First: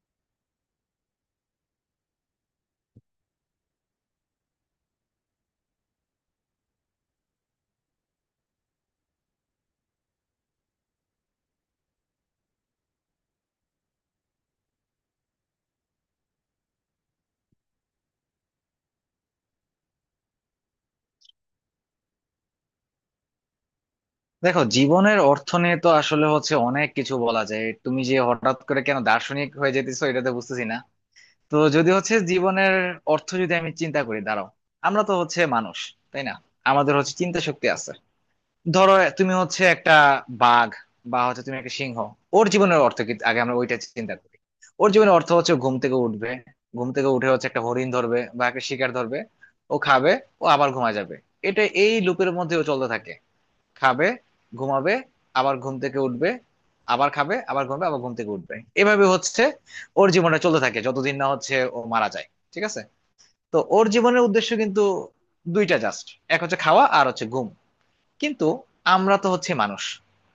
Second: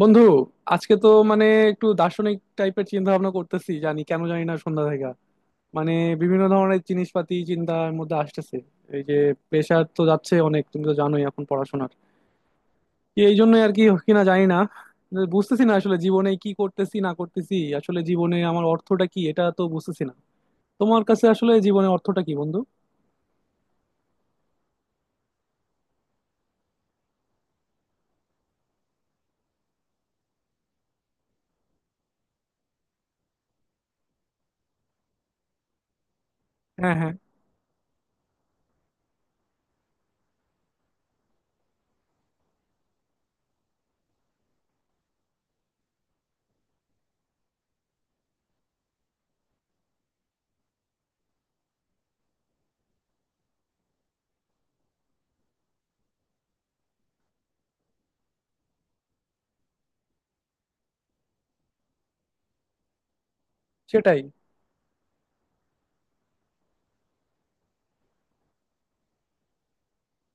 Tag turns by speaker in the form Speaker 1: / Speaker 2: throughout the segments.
Speaker 1: বন্ধু, আজকে তো মানে একটু দার্শনিক টাইপের চিন্তা ভাবনা করতেছি। জানি কেন জানি না সন্ধ্যা থেকে মানে বিভিন্ন ধরনের জিনিসপাতি চিন্তার মধ্যে আসতেছে। এই যে প্রেশার তো যাচ্ছে অনেক, তুমি তো জানোই এখন পড়াশোনার। কি এই জন্যই আর কি কিনা জানি না, বুঝতেছি না আসলে জীবনে কি করতেছি না করতেছি। আসলে জীবনে আমার অর্থটা কি, এটা তো বুঝতেছি না। তোমার কাছে আসলে জীবনে অর্থটা কি বন্ধু?
Speaker 2: দেখো, জীবনের অর্থ নিয়ে তো আসলে হচ্ছে অনেক কিছু বলা যায়। তুমি যে হঠাৎ করে কেন দার্শনিক হয়ে যেতেছো এটা তো বুঝতেছি না। তো যদি হচ্ছে জীবনের অর্থ যদি আমি চিন্তা করি, দাঁড়াও। আমরা তো হচ্ছে মানুষ, তাই না? আমাদের
Speaker 1: হ্যাঁ, হ্যাঁ।
Speaker 2: হচ্ছে চিন্তা শক্তি আছে। ধরো তুমি হচ্ছে একটা বাঘ, বা হচ্ছে তুমি একটা সিংহ। ওর জীবনের অর্থ কি আগে আমরা ওইটা চিন্তা করি। ওর জীবনের অর্থ হচ্ছে ঘুম থেকে উঠবে, ঘুম থেকে উঠে হচ্ছে একটা হরিণ ধরবে বা একটা শিকার ধরবে, ও খাবে, ও আবার ঘুমা যাবে। এটা এই লুপের মধ্যে ও চলতে থাকে। খাবে, ঘুমাবে, আবার ঘুম থেকে উঠবে, আবার খাবে, আবার ঘুমাবে, আবার ঘুম থেকে উঠবে। এভাবে হচ্ছে ওর জীবনটা চলতে থাকে যতদিন না হচ্ছে ও মারা যায়, ঠিক আছে। তো ওর
Speaker 1: সেটাই।
Speaker 2: জীবনের উদ্দেশ্য কিন্তু দুইটা জাস্ট, এক হচ্ছে খাওয়া আর হচ্ছে ঘুম। কিন্তু আমরা তো হচ্ছে মানুষ,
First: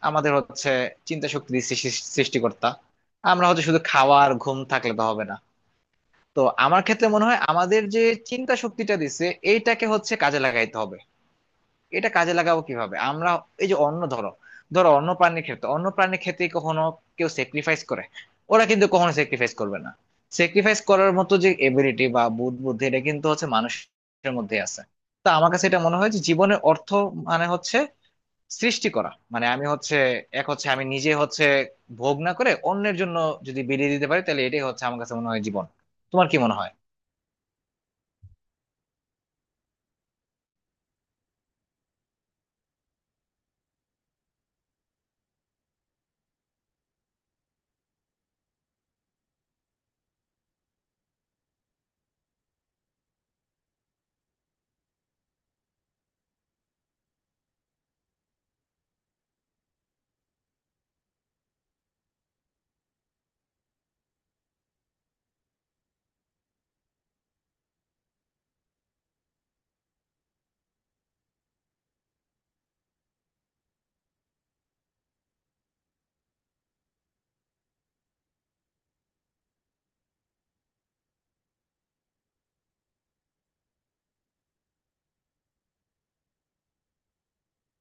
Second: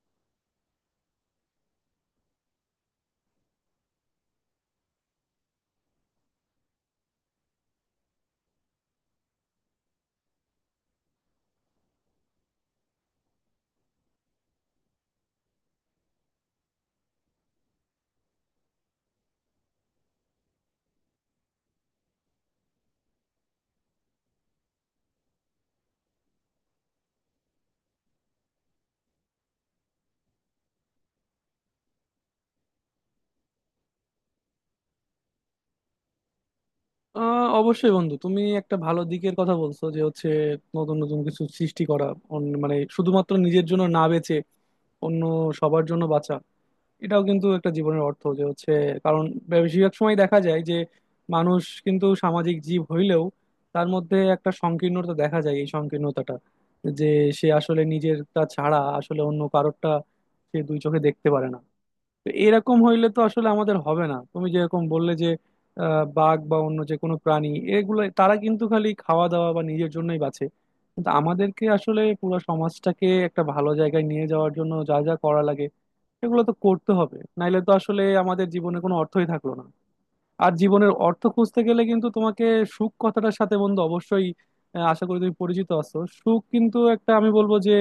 Speaker 2: আমাদের হচ্ছে চিন্তা শক্তির সৃষ্টিকর্তা। আমরা হচ্ছে শুধু খাওয়া আর ঘুম থাকলে তো হবে না। তো আমার ক্ষেত্রে মনে হয় আমাদের যে চিন্তা শক্তিটা দিছে, এইটাকে হচ্ছে কাজে লাগাইতে হবে। এটা কাজে লাগাবো কিভাবে আমরা? এই যে অন্য ধরো, অন্য প্রাণীর ক্ষেত্রে কখনো কেউ স্যাক্রিফাইস করে? ওরা কিন্তু কখনো স্যাক্রিফাইস করবে না। স্যাক্রিফাইস করার মতো যে এবিলিটি বা বুদ্ধি, এটা কিন্তু হচ্ছে মানুষের মধ্যে আছে। তো আমার কাছে এটা মনে হয় যে জীবনের অর্থ মানে হচ্ছে সৃষ্টি করা। মানে আমি হচ্ছে, এক হচ্ছে আমি নিজে হচ্ছে ভোগ না করে অন্যের জন্য যদি বিলিয়ে দিতে পারি, তাহলে এটাই হচ্ছে আমার কাছে মনে হয় জীবন। তোমার কি মনে হয়?
Speaker 1: অবশ্যই বন্ধু, তুমি একটা ভালো দিকের কথা বলছো যে হচ্ছে নতুন নতুন কিছু সৃষ্টি করা। মানে শুধুমাত্র নিজের জন্য না বেঁচে অন্য সবার জন্য বাঁচা। এটাও কিন্তু একটা জীবনের অর্থ যে হচ্ছে। কারণ বেশিরভাগ সময় দেখা যায় যে মানুষ কিন্তু সামাজিক জীব হইলেও তার মধ্যে একটা সংকীর্ণতা দেখা যায়। এই সংকীর্ণতাটা যে সে আসলে নিজেরটা ছাড়া আসলে অন্য কারোরটা সে দুই চোখে দেখতে পারে না। তো এরকম হইলে তো আসলে আমাদের হবে না। তুমি যেরকম বললে যে বাঘ বা অন্য যে কোনো প্রাণী, এগুলো তারা কিন্তু খালি খাওয়া দাওয়া বা নিজের জন্যই বাঁচে। কিন্তু আমাদেরকে আসলে পুরো সমাজটাকে একটা ভালো জায়গায় নিয়ে যাওয়ার জন্য যা যা করা লাগে সেগুলো তো করতে হবে, নাইলে তো আসলে আমাদের জীবনে কোনো অর্থই থাকলো না। আর জীবনের অর্থ খুঁজতে গেলে কিন্তু তোমাকে সুখ কথাটার সাথে, বন্ধু, অবশ্যই আশা করি তুমি পরিচিত আছো। সুখ কিন্তু একটা, আমি বলবো যে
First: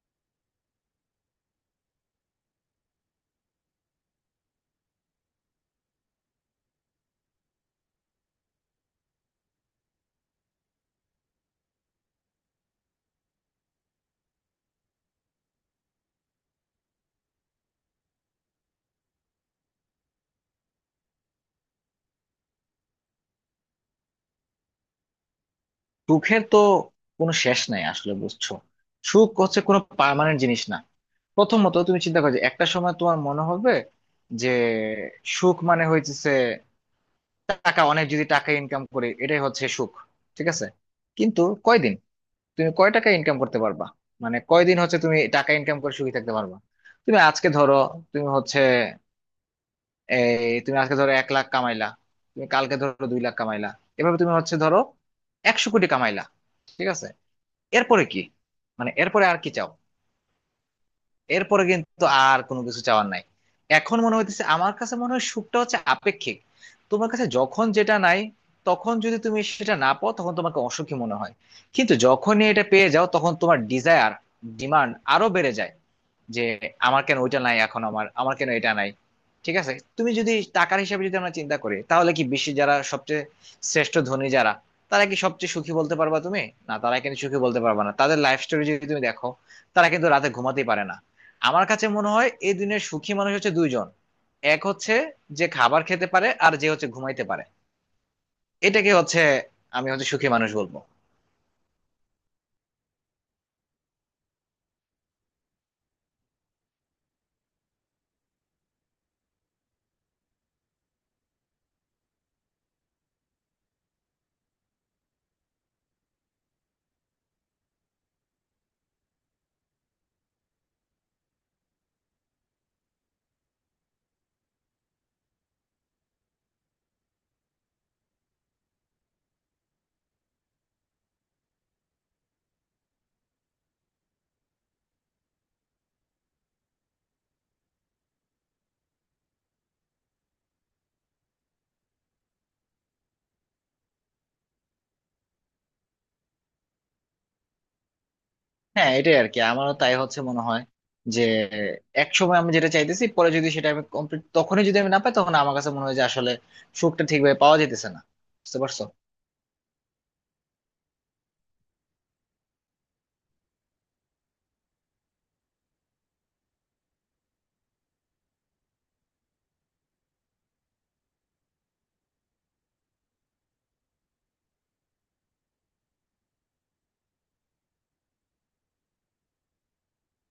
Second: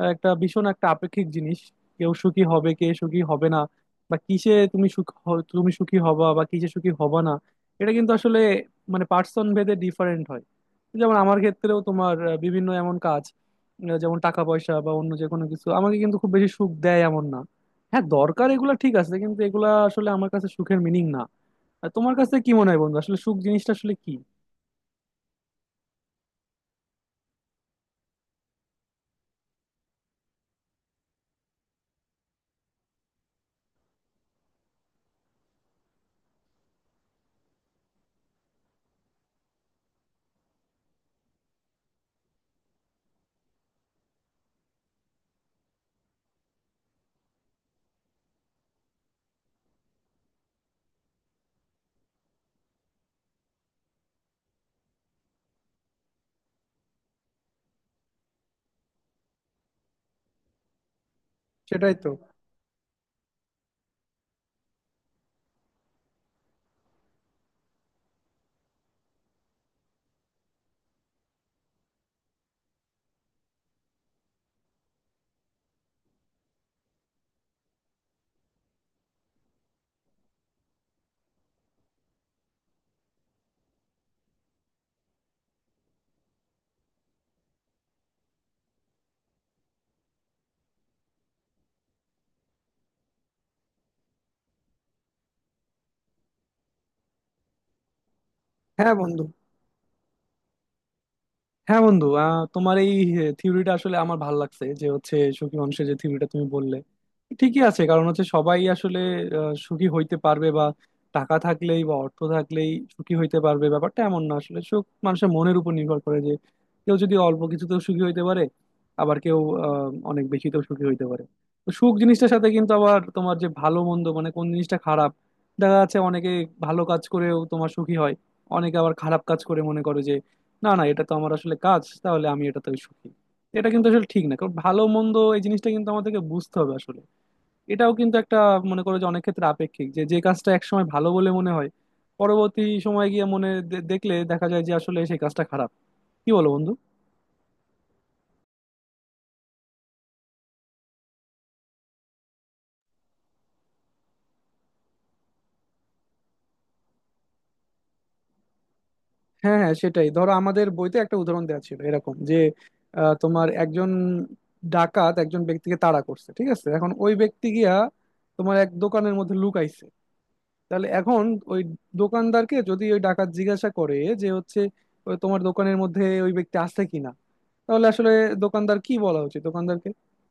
Speaker 1: একটা ভীষণ একটা আপেক্ষিক জিনিস। কেউ সুখী হবে, কে সুখী হবে না, বা কিসে তুমি তুমি সুখী হবা, বা কিসে সুখী হবা না, এটা কিন্তু আসলে মানে পার্সন ভেদে ডিফারেন্ট হয়। যেমন আমার ক্ষেত্রেও তোমার বিভিন্ন এমন কাজ, যেমন টাকা পয়সা বা অন্য যে কোনো কিছু আমাকে কিন্তু খুব বেশি সুখ দেয় এমন না। হ্যাঁ, দরকার এগুলা, ঠিক আছে, কিন্তু এগুলা আসলে আমার কাছে সুখের মিনিং না। আর তোমার কাছে কি মনে হয় বন্ধু, আসলে সুখ জিনিসটা আসলে কি?
Speaker 2: সুখের তো কোনো শেষ নাই আসলে, বুঝছো। সুখ হচ্ছে কোনো পার্মানেন্ট জিনিস না। প্রথমত তুমি চিন্তা করো যে একটা সময় তোমার মনে হবে যে সুখ মানে হইতেছে টাকা, অনেক যদি টাকা ইনকাম করে এটাই হচ্ছে সুখ, ঠিক আছে। কিন্তু কয়দিন, তুমি কয় টাকা ইনকাম করতে পারবা? মানে কয়দিন হচ্ছে তুমি টাকা ইনকাম করে সুখী থাকতে পারবা? তুমি আজকে ধরো, তুমি হচ্ছে, এই তুমি আজকে ধরো 1 লাখ কামাইলা, তুমি কালকে ধরো 2 লাখ কামাইলা, এভাবে তুমি হচ্ছে ধরো 100 কোটি কামাইলা, ঠিক আছে। এরপরে কি? মানে এরপরে আর কি চাও? এরপরে
Speaker 1: সেটাই
Speaker 2: কিন্তু
Speaker 1: তো।
Speaker 2: আর কোনো কিছু চাওয়ার নাই। এখন মনে হইতেছে আমার কাছে মনে হয় সুখটা হচ্ছে আপেক্ষিক। তোমার কাছে যখন যেটা নাই, তখন যদি তুমি সেটা না পাও তখন তোমাকে অসুখী মনে হয়। কিন্তু যখনই এটা পেয়ে যাও তখন তোমার ডিজায়ার, ডিমান্ড আরো বেড়ে যায়। যে আমার কেন ওইটা নাই, এখন আমার আমার কেন এটা নাই, ঠিক আছে। তুমি যদি টাকার হিসাবে যদি আমরা চিন্তা করি, তাহলে কি বিশ্বে যারা সবচেয়ে শ্রেষ্ঠ ধনী যারা, তারা কি সবচেয়ে সুখী বলতে পারবা তুমি? না, তারা কিন্তু সুখী বলতে পারবা না। তাদের লাইফ স্টোরি যদি তুমি দেখো, তারা কিন্তু রাতে ঘুমাতেই পারে না। আমার কাছে মনে হয় এই দুনিয়ার সুখী মানুষ হচ্ছে দুইজন। এক হচ্ছে যে খাবার খেতে পারে, আর যে হচ্ছে ঘুমাইতে পারে। এটাকে
Speaker 1: হ্যাঁ
Speaker 2: হচ্ছে
Speaker 1: বন্ধু।
Speaker 2: আমি হচ্ছে সুখী মানুষ বলবো।
Speaker 1: হ্যাঁ বন্ধু, তোমার এই থিওরিটা আসলে আমার ভাল লাগছে। যে হচ্ছে সুখী মানুষের যে থিওরিটা তুমি বললে, ঠিকই আছে। কারণ হচ্ছে সবাই আসলে সুখী হইতে পারবে বা টাকা থাকলেই বা অর্থ থাকলেই সুখী হইতে পারবে, ব্যাপারটা এমন না। আসলে সুখ মানুষের মনের উপর নির্ভর করে যে কেউ যদি অল্প কিছুতেও সুখী হইতে পারে, আবার কেউ অনেক বেশিতেও সুখী হইতে পারে। তো সুখ জিনিসটার সাথে কিন্তু আবার তোমার যে ভালো মন্দ, মানে কোন জিনিসটা খারাপ, দেখা যাচ্ছে অনেকে ভালো কাজ করেও তোমার সুখী হয়, অনেকে আবার খারাপ কাজ করে মনে করে যে না না, এটা তো আমার আসলে কাজ, তাহলে আমি এটাতে সুখী। এটা কিন্তু আসলে ঠিক না। কারণ ভালো মন্দ এই জিনিসটা কিন্তু আমাদেরকে বুঝতে হবে আসলে। এটাও কিন্তু একটা, মনে করো যে, অনেক ক্ষেত্রে আপেক্ষিক, যে যে কাজটা একসময় ভালো বলে মনে হয় পরবর্তী সময় গিয়ে দেখলে দেখা যায় যে আসলে সেই কাজটা খারাপ। কি বলো বন্ধু?
Speaker 2: হ্যাঁ এটাই আর কি, আমারও তাই হচ্ছে মনে হয়। যে এক সময় আমি যেটা চাইতেছি পরে যদি সেটা আমি কমপ্লিট, তখনই যদি আমি না পাই, তখন আমার কাছে মনে হয় যে আসলে সুখটা ঠিকভাবে পাওয়া যেতেছে না। বুঝতে পারছো?
Speaker 1: হ্যাঁ, হ্যাঁ, সেটাই। ধরো আমাদের বইতে একটা উদাহরণ দেওয়া ছিল এরকম যে তোমার একজন ডাকাত একজন ব্যক্তিকে তাড়া করছে, ঠিক আছে, এখন ওই ব্যক্তি গিয়া তোমার এক দোকানের মধ্যে লুকাইছে। তাহলে এখন ওই দোকানদারকে যদি ওই ডাকাত জিজ্ঞাসা করে যে হচ্ছে ও তোমার দোকানের মধ্যে ওই ব্যক্তি আছে কিনা, তাহলে আসলে দোকানদার কি বলা উচিত দোকানদারকে?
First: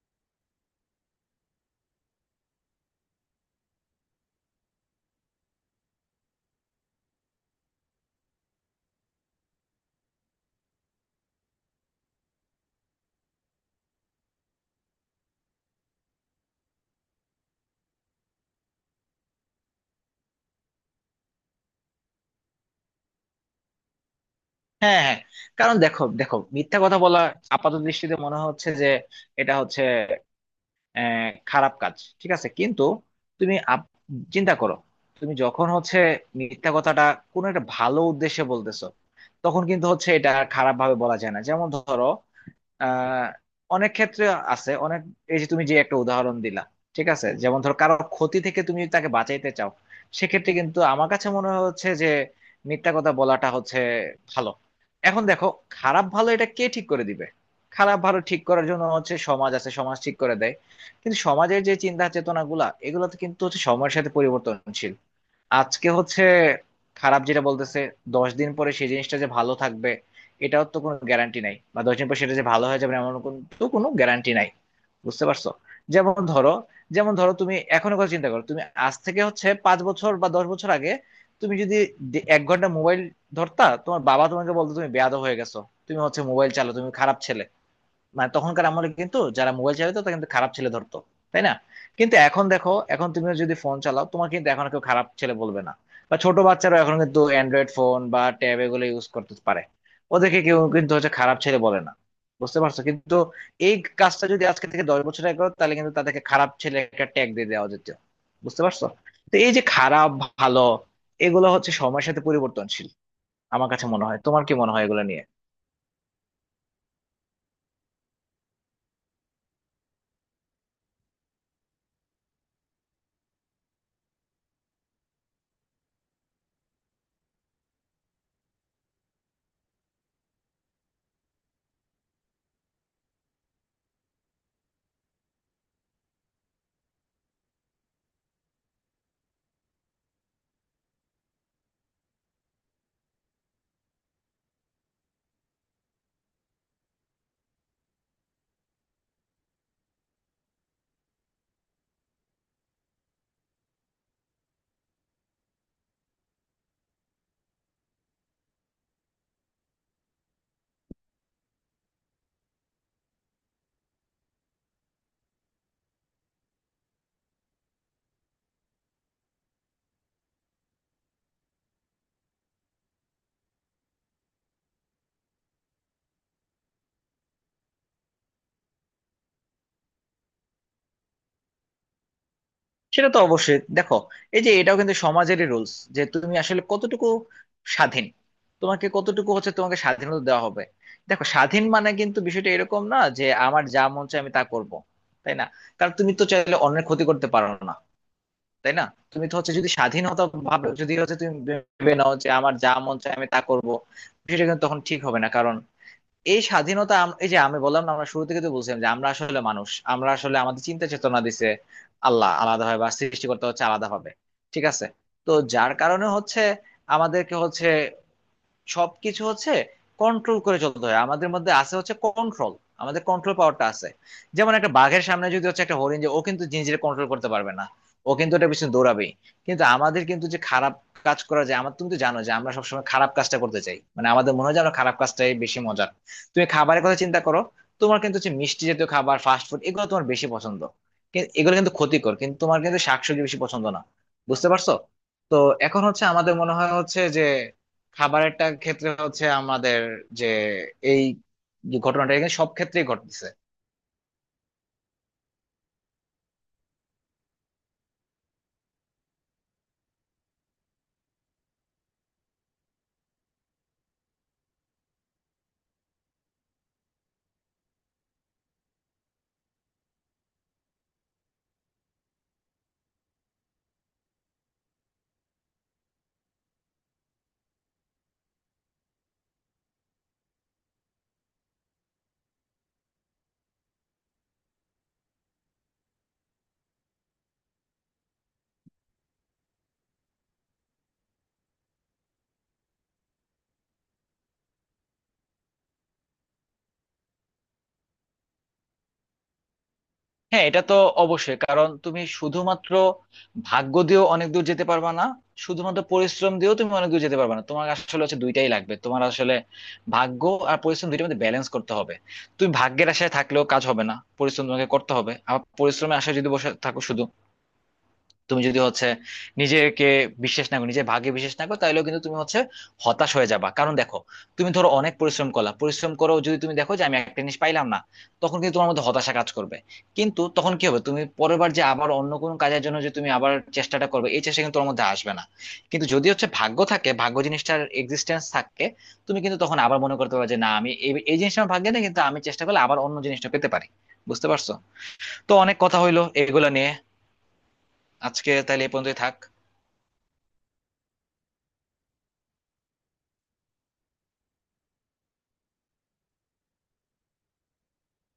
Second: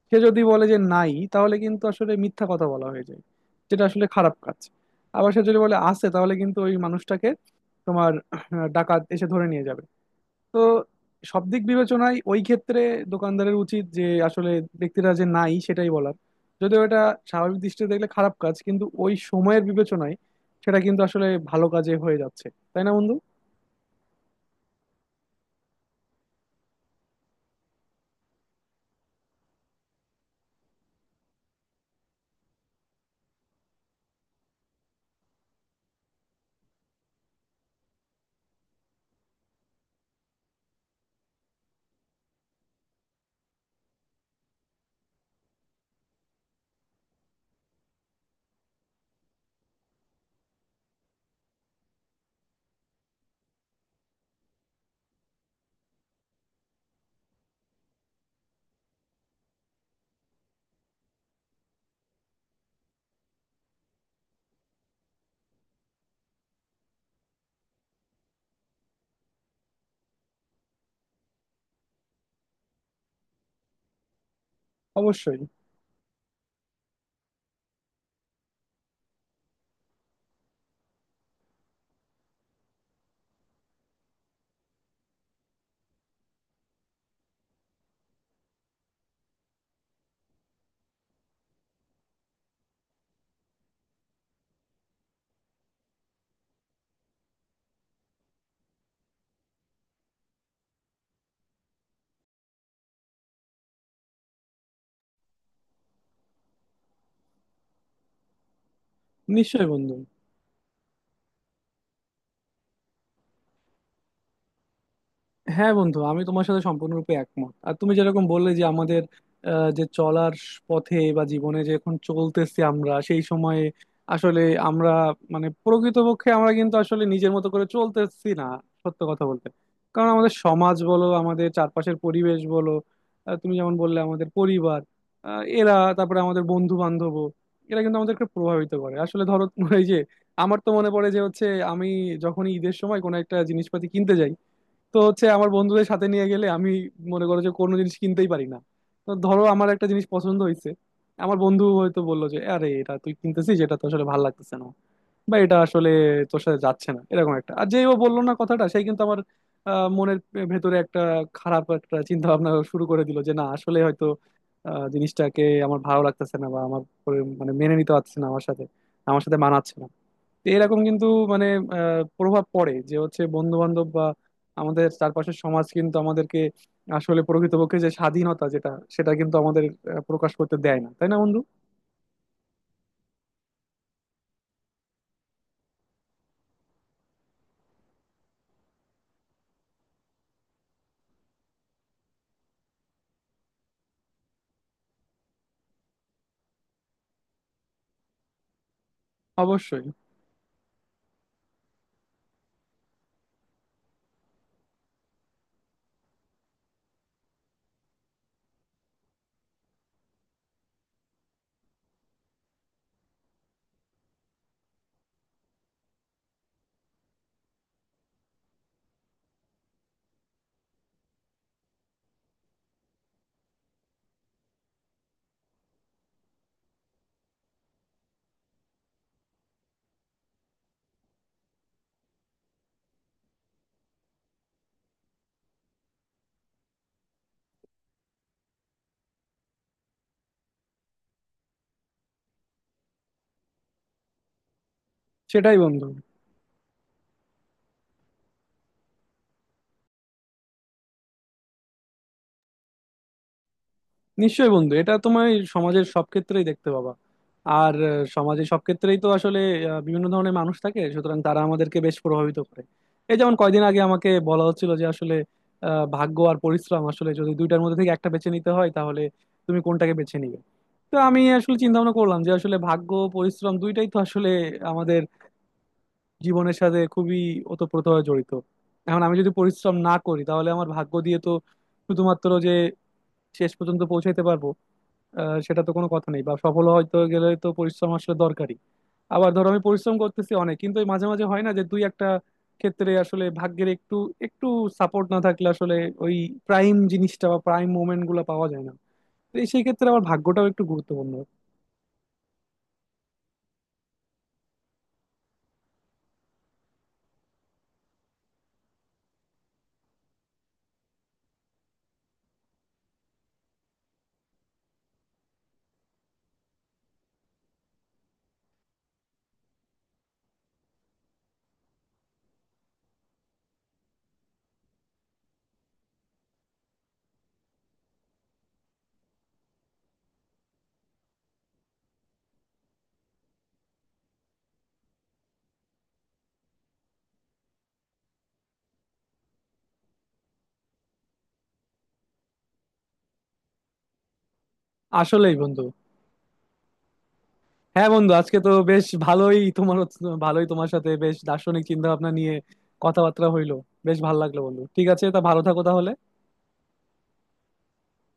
Speaker 1: সে যদি বলে যে নাই, তাহলে কিন্তু আসলে মিথ্যা কথা বলা হয়ে যায়, যেটা আসলে খারাপ কাজ। আবার সে যদি বলে আছে, তাহলে কিন্তু ওই মানুষটাকে তোমার ডাকাত এসে ধরে নিয়ে যাবে। তো সব দিক বিবেচনায় ওই ক্ষেত্রে দোকানদারের উচিত যে আসলে ব্যক্তিরা যে নাই সেটাই বলার। যদিও এটা স্বাভাবিক দৃষ্টিতে দেখলে খারাপ কাজ, কিন্তু ওই সময়ের বিবেচনায় সেটা কিন্তু আসলে ভালো কাজে হয়ে যাচ্ছে। তাই না বন্ধু?
Speaker 2: হ্যাঁ, হ্যাঁ। কারণ দেখো দেখো মিথ্যা কথা বলা আপাত দৃষ্টিতে মনে হচ্ছে যে এটা হচ্ছে খারাপ কাজ, ঠিক আছে। কিন্তু তুমি চিন্তা করো, তুমি যখন হচ্ছে মিথ্যা কথাটা কোনো একটা ভালো উদ্দেশ্যে বলতেছো, তখন কিন্তু হচ্ছে এটা খারাপ ভাবে বলা যায় না। যেমন ধরো, আহ অনেক ক্ষেত্রে আছে অনেক, এই যে তুমি যে একটা উদাহরণ দিলা, ঠিক আছে। যেমন ধরো কারো ক্ষতি থেকে তুমি যদি তাকে বাঁচাইতে চাও, সেক্ষেত্রে কিন্তু আমার কাছে মনে হচ্ছে যে মিথ্যা কথা বলাটা হচ্ছে ভালো। এখন দেখো, খারাপ ভালো এটা কে ঠিক করে দিবে? খারাপ ভালো ঠিক করার জন্য হচ্ছে সমাজ আছে, সমাজ ঠিক করে দেয়। কিন্তু সমাজের যে চিন্তা চেতনা গুলা, এগুলো তো কিন্তু হচ্ছে সময়ের সাথে পরিবর্তনশীল। আজকে হচ্ছে খারাপ যেটা বলতেছে, 10 দিন পরে সেই জিনিসটা যে ভালো থাকবে, এটাও তো কোনো গ্যারান্টি নাই, বা 10 দিন পরে সেটা যে ভালো হয়ে যাবে এমন কিন্তু কোনো গ্যারান্টি নাই। বুঝতে
Speaker 1: অবশ্যই।
Speaker 2: পারছো? যেমন ধরো যেমন ধরো তুমি এখনো কথা চিন্তা করো, তুমি আজ থেকে হচ্ছে 5 বছর বা 10 বছর আগে তুমি যদি এক ঘন্টা মোবাইল ধরতা, তোমার বাবা তোমাকে বলতো তুমি বেয়াদব হয়ে গেছো, তুমি হচ্ছে মোবাইল চালাও, তুমি খারাপ ছেলে। মানে তখনকার আমলে কিন্তু যারা মোবাইল চালাতো তারা কিন্তু খারাপ ছেলে ধরতো, তাই না? কিন্তু এখন দেখো, এখন তুমি যদি ফোন চালাও তোমার কিন্তু এখন কেউ খারাপ ছেলে বলবে না। বা ছোট বাচ্চারা এখন কিন্তু অ্যান্ড্রয়েড ফোন বা ট্যাব এগুলো ইউজ করতে পারে, ওদেরকে কেউ কিন্তু হচ্ছে খারাপ ছেলে বলে না। বুঝতে পারছো? কিন্তু এই কাজটা যদি আজকে থেকে 10 বছর আগে করো, তাহলে কিন্তু তাদেরকে খারাপ ছেলে একটা ট্যাগ দিয়ে দেওয়া যেত। বুঝতে পারছো? তো এই যে
Speaker 1: নিশ্চয়ই বন্ধু।
Speaker 2: খারাপ ভালো, এগুলো হচ্ছে সময়ের সাথে পরিবর্তনশীল। আমার কাছে মনে হয়, তোমার কি মনে হয় এগুলো নিয়ে?
Speaker 1: হ্যাঁ বন্ধু, আমি তোমার সাথে সম্পূর্ণরূপে একমত। আর তুমি যেরকম বললে যে আমাদের যে চলার পথে বা জীবনে যে এখন চলতেছি আমরা সেই সময়ে আসলে আমরা মানে প্রকৃতপক্ষে আমরা কিন্তু আসলে নিজের মতো করে চলতেছি না, সত্য কথা বলতে। কারণ আমাদের সমাজ বলো, আমাদের চারপাশের পরিবেশ বলো, তুমি যেমন বললে আমাদের পরিবার, এরা, তারপরে আমাদের বন্ধু বান্ধব, এরা কিন্তু আমাদেরকে প্রভাবিত করে আসলে। ধরো এই যে আমার তো মনে পড়ে যে হচ্ছে আমি যখনই ঈদের সময় কোনো একটা জিনিসপাতি কিনতে যাই, তো হচ্ছে আমার বন্ধুদের সাথে নিয়ে গেলে আমি, মনে করো যে, কোনো জিনিস কিনতেই পারি না। তো ধরো আমার একটা জিনিস পছন্দ হয়েছে, আমার বন্ধু হয়তো বললো যে আরে এটা তুই কিনতেছিস, এটা তো আসলে ভালো লাগতেছে না, বা এটা আসলে তোর সাথে যাচ্ছে না, এরকম একটা। আর যেই ও বললো না কথাটা, সেই কিন্তু আমার মনের ভেতরে একটা খারাপ একটা চিন্তা ভাবনা শুরু করে দিল যে না, আসলে হয়তো জিনিসটাকে আমার ভালো লাগতেছে না, বা আমার পরে মানে মেনে নিতে পারছে না আমার সাথে মানাচ্ছে না। তো এরকম কিন্তু মানে প্রভাব পড়ে যে হচ্ছে বন্ধু বান্ধব বা আমাদের চারপাশের সমাজ কিন্তু আমাদেরকে আসলে প্রকৃতপক্ষে যে স্বাধীনতা যেটা, সেটা কিন্তু আমাদের প্রকাশ করতে দেয় না। তাই না বন্ধু?
Speaker 2: সেটা তো অবশ্যই, দেখো, এই যে এটাও কিন্তু সমাজেরই রুলস যে তুমি আসলে কতটুকু স্বাধীন, তোমাকে কতটুকু হচ্ছে তোমাকে স্বাধীনতা দেওয়া হবে। দেখো, স্বাধীন মানে কিন্তু বিষয়টা এরকম না যে আমার যা মন চায় আমি তা করব, তাই না? কারণ তুমি তো চাইলে অন্যের ক্ষতি করতে পারো না, তাই না? তুমি তো হচ্ছে যদি
Speaker 1: অবশ্যই।
Speaker 2: স্বাধীনতা ভাবে যদি হচ্ছে তুমি ভেবে নাও যে আমার যা মন চায় আমি তা করব, বিষয়টা কিন্তু তখন ঠিক হবে না। কারণ এই স্বাধীনতা এই যে আমি বললাম না, আমরা শুরু থেকে তো বলছিলাম যে আমরা আসলে মানুষ, আমরা আসলে আমাদের চিন্তা চেতনা দিছে আল্লাহ, আলাদা হয় বা সৃষ্টি করতে হচ্ছে আলাদা হবে, ঠিক আছে। তো যার কারণে হচ্ছে আমাদেরকে হচ্ছে সবকিছু হচ্ছে কন্ট্রোল করে চলতে হয়, আমাদের মধ্যে আছে হচ্ছে কন্ট্রোল, আমাদের কন্ট্রোল পাওয়ারটা আছে। যেমন একটা বাঘের সামনে যদি হচ্ছে একটা হরিণ, যে ও কিন্তু নিজের কন্ট্রোল করতে পারবে না, ও কিন্তু ওটা পিছনে দৌড়াবেই। কিন্তু আমাদের কিন্তু যে খারাপ কাজ করা যায় আমার, তুমি তো জানো যে আমরা সবসময় খারাপ কাজটা করতে চাই, মানে আমাদের মনে হয় যে আমরা খারাপ কাজটাই বেশি মজার। তুমি খাবারের কথা চিন্তা করো, তোমার কিন্তু হচ্ছে মিষ্টি জাতীয় খাবার, ফাস্ট ফুড এগুলো তোমার বেশি পছন্দ। এগুলো কিন্তু ক্ষতিকর, কিন্তু তোমার কিন্তু শাকসবজি বেশি পছন্দ না। বুঝতে পারছো? তো
Speaker 1: সেটাই
Speaker 2: এখন
Speaker 1: বন্ধু।
Speaker 2: হচ্ছে আমাদের মনে হয় হচ্ছে যে খাবারেরটা ক্ষেত্রে হচ্ছে আমাদের, যে এই যে ঘটনাটা এখানে সব ক্ষেত্রেই ঘটতেছে।
Speaker 1: নিশ্চয়ই বন্ধু, এটা তোমার সমাজের সব ক্ষেত্রেই দেখতে পাবা। আর সমাজে সব ক্ষেত্রেই তো আসলে বিভিন্ন ধরনের মানুষ থাকে, সুতরাং তারা আমাদেরকে বেশ প্রভাবিত করে। এই যেমন কয়দিন আগে আমাকে বলা হচ্ছিল যে আসলে ভাগ্য আর পরিশ্রম, আসলে যদি দুইটার মধ্যে থেকে একটা বেছে নিতে হয় তাহলে তুমি কোনটাকে বেছে নিবে। তো আমি আসলে চিন্তা ভাবনা করলাম যে আসলে ভাগ্য পরিশ্রম দুইটাই তো আসলে আমাদের জীবনের সাথে খুবই ওতপ্রোতভাবে জড়িত। এখন আমি যদি পরিশ্রম না করি তাহলে আমার ভাগ্য দিয়ে তো শুধুমাত্র যে শেষ পর্যন্ত পৌঁছাইতে পারবো সেটা তো কোনো কথা নেই। বা সফল হয়তো গেলে তো পরিশ্রম আসলে দরকারি। আবার ধরো আমি পরিশ্রম করতেছি অনেক, কিন্তু এই মাঝে মাঝে হয় না যে দুই একটা ক্ষেত্রে আসলে ভাগ্যের একটু একটু সাপোর্ট না থাকলে আসলে ওই প্রাইম জিনিসটা বা প্রাইম মোমেন্ট গুলো পাওয়া যায় না। তো এই সেই ক্ষেত্রে আবার
Speaker 2: হ্যাঁ
Speaker 1: ভাগ্যটাও
Speaker 2: এটা
Speaker 1: একটু
Speaker 2: তো
Speaker 1: গুরুত্বপূর্ণ।
Speaker 2: অবশ্যই, কারণ তুমি শুধুমাত্র ভাগ্য দিয়েও অনেক দূর যেতে পারবা না, শুধুমাত্র পরিশ্রম দিয়েও তুমি অনেক দূর যেতে পারবা না, তোমার আসলে হচ্ছে দুইটাই লাগবে। তোমার আসলে ভাগ্য আর পরিশ্রম দুইটার মধ্যে ব্যালেন্স করতে হবে। তুমি ভাগ্যের আশায় থাকলেও কাজ হবে না, পরিশ্রম তোমাকে করতে হবে। আবার পরিশ্রমের আশায় যদি বসে থাকো, তুমি যদি হচ্ছে নিজেকে বিশ্বাস না করো, নিজে ভাগে বিশ্বাস না করো, তাহলেও কিন্তু তুমি হচ্ছে হতাশ হয়ে যাবা। কারণ দেখো, তুমি ধরো অনেক পরিশ্রম করলা, পরিশ্রম করো যদি তুমি দেখো যে আমি একটা জিনিস পাইলাম না, তখন কিন্তু তোমার মধ্যে হতাশা কাজ করবে। কিন্তু তখন কি হবে, তুমি পরের বার যে আবার অন্য কোনো কাজের জন্য যে তুমি আবার চেষ্টাটা করবে, এই চেষ্টা কিন্তু তোমার মধ্যে আসবে না। কিন্তু যদি হচ্ছে ভাগ্য থাকে, ভাগ্য জিনিসটার এক্সিস্টেন্স থাকে, তুমি কিন্তু তখন আবার মনে করতে পারবে যে না, আমি এই এই জিনিসটা আমার ভাগ্যে নেই, কিন্তু আমি চেষ্টা করলে আবার অন্য জিনিসটা পেতে পারি। বুঝতে পারছো? তো
Speaker 1: আসলেই
Speaker 2: অনেক
Speaker 1: বন্ধু।
Speaker 2: কথা হইলো এগুলো নিয়ে।
Speaker 1: হ্যাঁ বন্ধু,
Speaker 2: আজকে
Speaker 1: আজকে তো
Speaker 2: তাহলে এ
Speaker 1: বেশ
Speaker 2: পর্যন্তই থাক।
Speaker 1: ভালোই তোমার ভালোই তোমার সাথে বেশ দার্শনিক চিন্তা ভাবনা নিয়ে কথাবার্তা হইলো। বেশ ভালো লাগলো বন্ধু, ঠিক আছে তা, ভালো থাকো তাহলে।